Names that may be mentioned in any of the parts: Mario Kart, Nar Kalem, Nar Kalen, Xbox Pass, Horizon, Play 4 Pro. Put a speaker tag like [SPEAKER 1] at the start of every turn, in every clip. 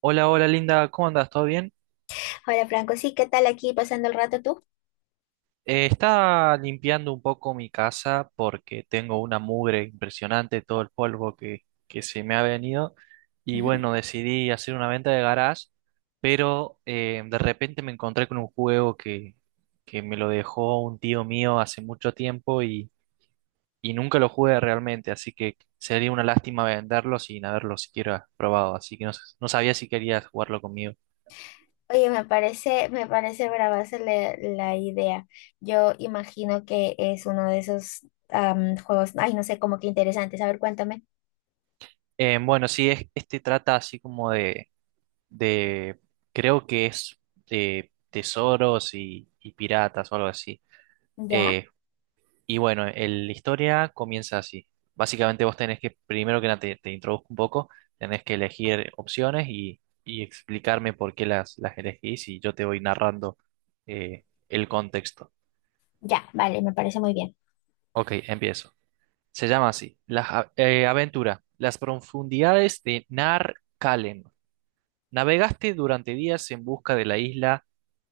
[SPEAKER 1] Hola, hola Linda, ¿cómo andas? ¿Todo bien?
[SPEAKER 2] Hola Franco, sí, ¿qué tal aquí pasando el rato tú?
[SPEAKER 1] Estaba limpiando un poco mi casa porque tengo una mugre impresionante, todo el polvo que se me ha venido. Y
[SPEAKER 2] Ujú.
[SPEAKER 1] bueno, decidí hacer una venta de garage, pero de repente me encontré con un juego que me lo dejó un tío mío hace mucho tiempo y nunca lo jugué realmente, así que sería una lástima venderlo sin haberlo siquiera probado, así que no, no sabía si querías jugarlo conmigo.
[SPEAKER 2] Oye, me parece brava hacerle la idea. Yo imagino que es uno de esos juegos, ay, no sé, como que interesantes. A ver, cuéntame.
[SPEAKER 1] Bueno, sí, es, este trata así como de de, creo que es de tesoros y piratas o algo así.
[SPEAKER 2] Ya,
[SPEAKER 1] Eh, y bueno, la historia comienza así. Básicamente vos tenés que, primero que nada, te introduzco un poco, tenés que elegir opciones y explicarme por qué las elegís y yo te voy narrando el contexto.
[SPEAKER 2] ya, vale, me parece muy bien.
[SPEAKER 1] Ok, empiezo. Se llama así, la aventura, las profundidades de Nar Kalen. Navegaste durante días en busca de la isla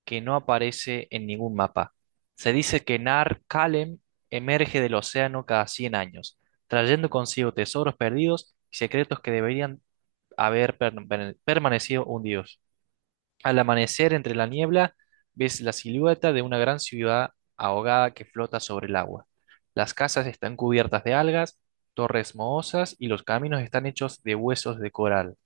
[SPEAKER 1] que no aparece en ningún mapa. Se dice que Nar Kalem emerge del océano cada 100 años, trayendo consigo tesoros perdidos y secretos que deberían haber permanecido hundidos. Al amanecer entre la niebla, ves la silueta de una gran ciudad ahogada que flota sobre el agua. Las casas están cubiertas de algas, torres mohosas y los caminos están hechos de huesos de coral.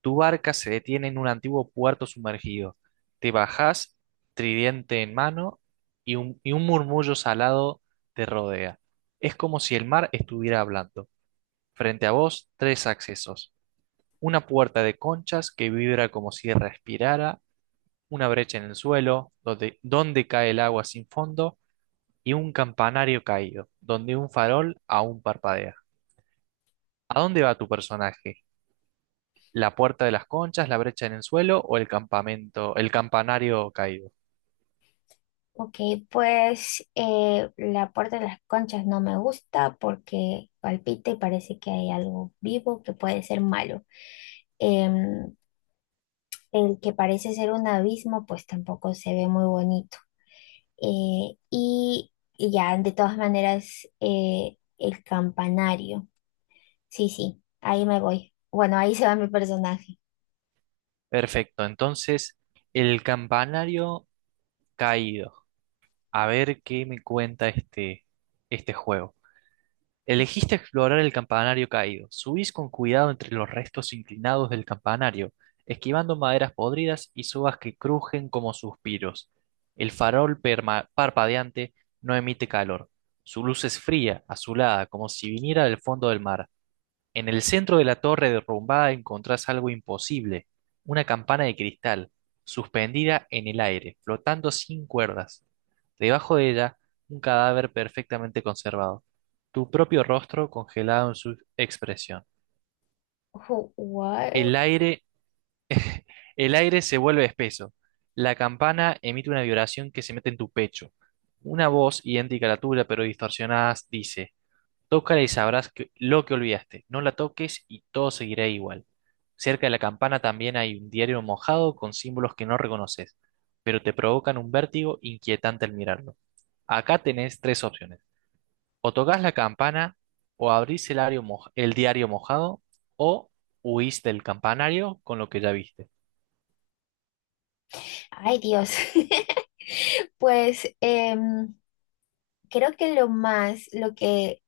[SPEAKER 1] Tu barca se detiene en un antiguo puerto sumergido. Te bajás, tridente en mano, y un murmullo salado te rodea. Es como si el mar estuviera hablando. Frente a vos, tres accesos. Una puerta de conchas que vibra como si respirara, una brecha en el suelo, donde cae el agua sin fondo, y un campanario caído, donde un farol aún parpadea. ¿A dónde va tu personaje? La puerta de las conchas, la brecha en el suelo o el campamento, el campanario caído.
[SPEAKER 2] Ok, pues la puerta de las conchas no me gusta porque palpita y parece que hay algo vivo que puede ser malo. Em, el que parece ser un abismo, pues tampoco se ve muy bonito. Eh, y ya, de todas maneras, el campanario. Sí, sí, ahí me voy. Bueno, ahí se va mi personaje.
[SPEAKER 1] Perfecto, entonces el campanario caído. A ver qué me cuenta este juego. Elegiste explorar el campanario caído. Subís con cuidado entre los restos inclinados del campanario, esquivando maderas podridas y sobas que crujen como suspiros. El farol parpadeante no emite calor. Su luz es fría, azulada, como si viniera del fondo del mar. En el centro de la torre derrumbada encontrás algo imposible, una campana de cristal, suspendida en el aire, flotando sin cuerdas. Debajo de ella, un cadáver perfectamente conservado, tu propio rostro congelado en su expresión.
[SPEAKER 2] Guau.
[SPEAKER 1] El aire, el aire se vuelve espeso. La campana emite una vibración que se mete en tu pecho. Una voz idéntica a la tuya, pero distorsionada, dice: Tócala y sabrás lo que olvidaste. No la toques y todo seguirá igual. Cerca de la campana también hay un diario mojado con símbolos que no reconoces, pero te provocan un vértigo inquietante al mirarlo. Acá tenés tres opciones. O tocas la campana, o abrís el diario, el diario mojado, o huís del campanario con lo que ya viste.
[SPEAKER 2] Ay, Dios. Pues creo que lo más, lo que,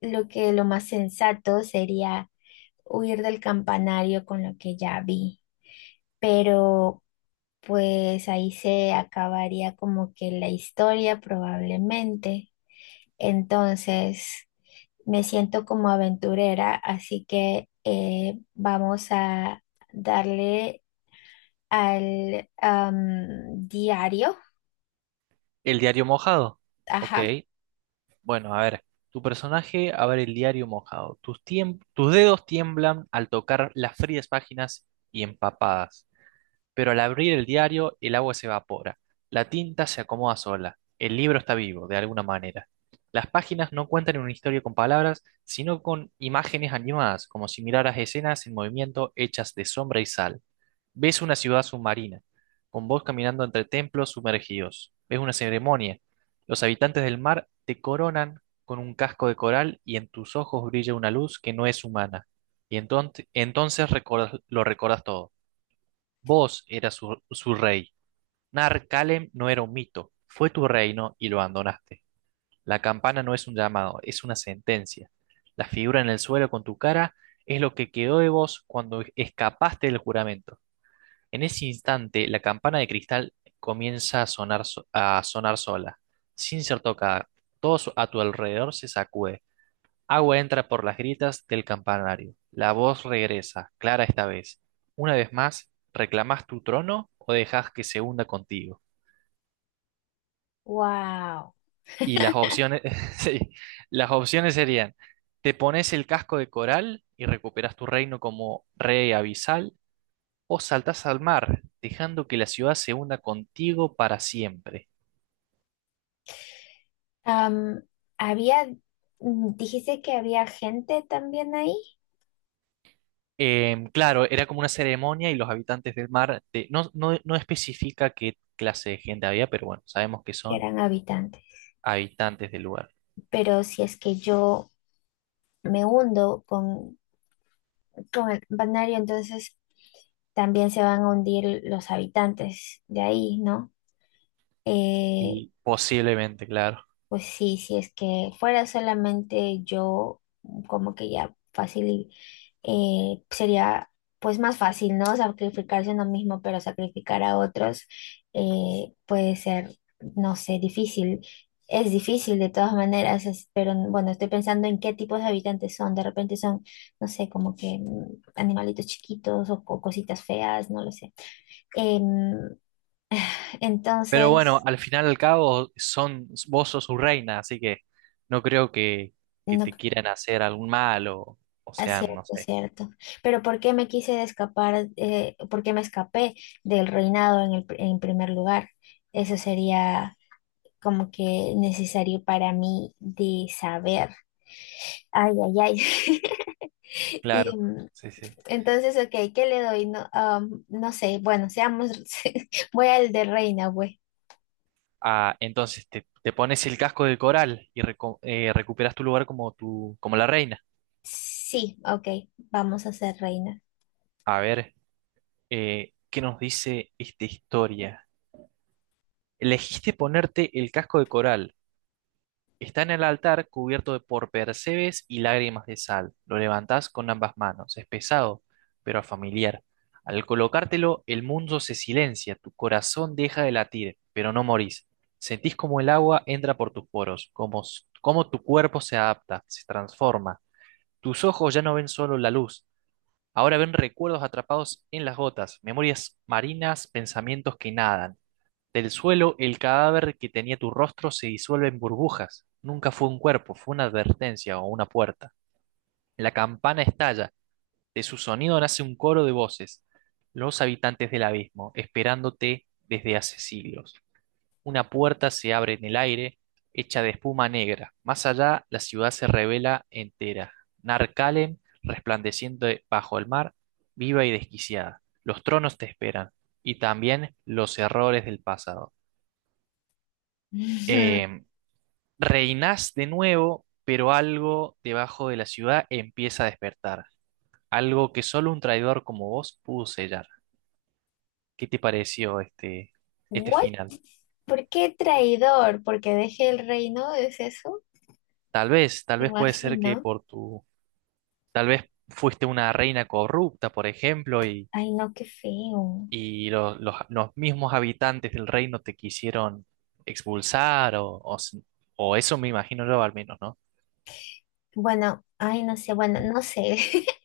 [SPEAKER 2] lo que lo más sensato sería huir del campanario con lo que ya vi. Pero pues ahí se acabaría como que la historia probablemente. Entonces. Me siento como aventurera, así que vamos a darle al diario.
[SPEAKER 1] El diario mojado. Ok.
[SPEAKER 2] Ajá.
[SPEAKER 1] Bueno, a ver, tu personaje abre el diario mojado. Tus, tus dedos tiemblan al tocar las frías páginas y empapadas. Pero al abrir el diario, el agua se evapora, la tinta se acomoda sola, el libro está vivo, de alguna manera. Las páginas no cuentan una historia con palabras, sino con imágenes animadas, como si miraras escenas en movimiento hechas de sombra y sal. Ves una ciudad submarina, con vos caminando entre templos sumergidos. Ves una ceremonia. Los habitantes del mar te coronan con un casco de coral y en tus ojos brilla una luz que no es humana. Y entonces, entonces lo recordas todo. Vos eras su rey. Nar Kalem no era un mito. Fue tu reino y lo abandonaste. La campana no es un llamado, es una sentencia. La figura en el suelo con tu cara es lo que quedó de vos cuando escapaste del juramento. En ese instante, la campana de cristal comienza a sonar, a sonar sola, sin ser tocada. Todo a tu alrededor se sacude. Agua entra por las grietas del campanario. La voz regresa, clara esta vez. Una vez más, ¿reclamás tu trono o dejás que se hunda contigo?
[SPEAKER 2] Wow.
[SPEAKER 1] Y las opciones, sí, las opciones serían, te pones el casco de coral y recuperas tu reino como rey abisal, o saltás al mar, dejando que la ciudad se hunda contigo para siempre.
[SPEAKER 2] Am, Había, mm, dijiste que había gente también ahí,
[SPEAKER 1] Claro, era como una ceremonia y los habitantes del mar, te- no, no, no especifica qué clase de gente había, pero bueno, sabemos que
[SPEAKER 2] que
[SPEAKER 1] son
[SPEAKER 2] eran habitantes,
[SPEAKER 1] habitantes del lugar.
[SPEAKER 2] pero si es que yo me hundo con el banario, entonces también se van a hundir los habitantes de ahí, ¿no? Eh,
[SPEAKER 1] Y posiblemente, claro.
[SPEAKER 2] Pues sí, si es que fuera solamente yo, como que ya fácil, y, sería pues más fácil, ¿no? Sacrificarse uno mismo, pero sacrificar a otros puede ser, no sé, difícil. Es difícil de todas maneras, pero bueno, estoy pensando en qué tipos de habitantes son. De repente son, no sé, como que mm, animalitos chiquitos o cositas feas, no lo sé. Em,
[SPEAKER 1] Pero bueno,
[SPEAKER 2] entonces,
[SPEAKER 1] al final y al cabo, son, vos sos su reina, así que no creo que
[SPEAKER 2] no.
[SPEAKER 1] te quieran hacer algún mal o
[SPEAKER 2] Ah,
[SPEAKER 1] sean, no
[SPEAKER 2] cierto,
[SPEAKER 1] sé.
[SPEAKER 2] cierto. Pero ¿por qué me quise de escapar, por qué me escapé del reinado en en primer lugar? Eso sería como que necesario para mí de saber. Ay, ay, ay. Y
[SPEAKER 1] Claro,
[SPEAKER 2] mm,
[SPEAKER 1] sí, sí.
[SPEAKER 2] entonces, ok, ¿qué le doy? No, no sé, bueno, seamos, voy al de reina, güey.
[SPEAKER 1] Ah, entonces te pones el casco de coral y recuperas tu lugar como, tu, como la reina.
[SPEAKER 2] Sí, ok, vamos a ser reina.
[SPEAKER 1] A ver, ¿qué nos dice esta historia? Elegiste ponerte el casco de coral. Está en el altar cubierto de- por percebes y lágrimas de sal. Lo levantás con ambas manos. Es pesado, pero familiar. Al colocártelo, el mundo se silencia, tu corazón deja de latir, pero no morís. Sentís como el agua entra por tus poros, como, como tu cuerpo se adapta, se transforma. Tus ojos ya no ven solo la luz, ahora ven recuerdos atrapados en las gotas, memorias marinas, pensamientos que nadan. Del suelo, el cadáver que tenía tu rostro se disuelve en burbujas. Nunca fue un cuerpo, fue una advertencia o una puerta. La campana estalla, de su sonido nace un coro de voces. Los habitantes del abismo, esperándote desde hace siglos. Una puerta se abre en el aire, hecha de espuma negra. Más allá, la ciudad se revela entera. Narcalen, resplandeciendo bajo el mar, viva y desquiciada. Los tronos te esperan, y también los errores del pasado. Em, Reinás de nuevo, pero algo debajo de la ciudad empieza a despertar, algo que solo un traidor como vos pudo sellar. ¿Qué te pareció este
[SPEAKER 2] ¿What?
[SPEAKER 1] final?
[SPEAKER 2] ¿Por qué traidor? ¿Porque dejé el reino? ¿Es eso?
[SPEAKER 1] Tal vez puede ser que
[SPEAKER 2] Imagino.
[SPEAKER 1] por tu, tal vez fuiste una reina corrupta, por ejemplo,
[SPEAKER 2] Ay, no, qué feo.
[SPEAKER 1] y los mismos habitantes del reino te quisieron expulsar, o, s- o eso me imagino yo al menos, ¿no?
[SPEAKER 2] Bueno, ay, no sé, bueno, no sé,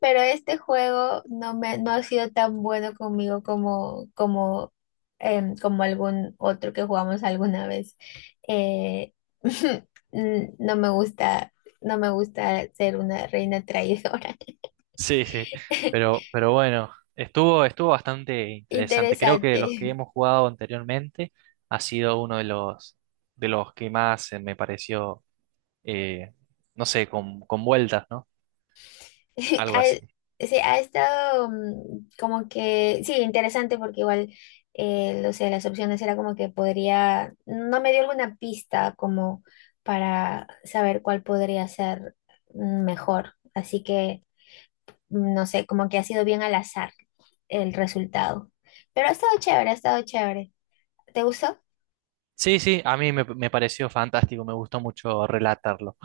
[SPEAKER 2] pero este juego no me, no ha sido tan bueno conmigo como algún otro que jugamos alguna vez. Eh, mm, no me gusta ser una reina traidora.
[SPEAKER 1] Sí, sí, pero bueno, estuvo, estuvo bastante interesante. Creo que los que
[SPEAKER 2] Interesante.
[SPEAKER 1] hemos jugado anteriormente ha sido uno de los que más me pareció, eh, no sé, con vueltas, ¿no? Algo así.
[SPEAKER 2] Ha, sí, ha estado mm, como que, sí, interesante porque igual, no sé, las opciones era como que podría, no me dio alguna pista como para saber cuál podría ser mm, mejor. Así que, mm, no sé, como que ha sido bien al azar el resultado. Pero ha estado chévere, ha estado chévere. ¿Te gustó?
[SPEAKER 1] Sí, sí, a mí me, me pareció fantástico, me gustó mucho relatarlo.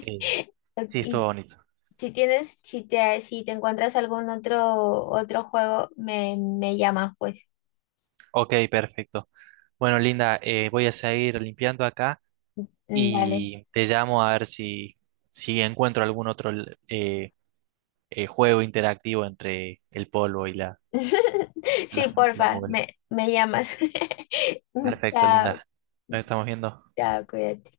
[SPEAKER 1] Eh, sí, estuvo
[SPEAKER 2] Y
[SPEAKER 1] bonito.
[SPEAKER 2] si tienes, si te encuentras algún otro, otro juego, me llamas, pues.
[SPEAKER 1] Ok, perfecto. Bueno, Linda, voy a seguir limpiando acá
[SPEAKER 2] Dale.
[SPEAKER 1] y te llamo a ver si, si encuentro algún otro eh, juego interactivo entre el polvo y la,
[SPEAKER 2] Sí,
[SPEAKER 1] las la
[SPEAKER 2] porfa,
[SPEAKER 1] mugre.
[SPEAKER 2] me llamas.
[SPEAKER 1] Perfecto,
[SPEAKER 2] Chao,
[SPEAKER 1] linda. Nos estamos viendo.
[SPEAKER 2] chao, cuídate.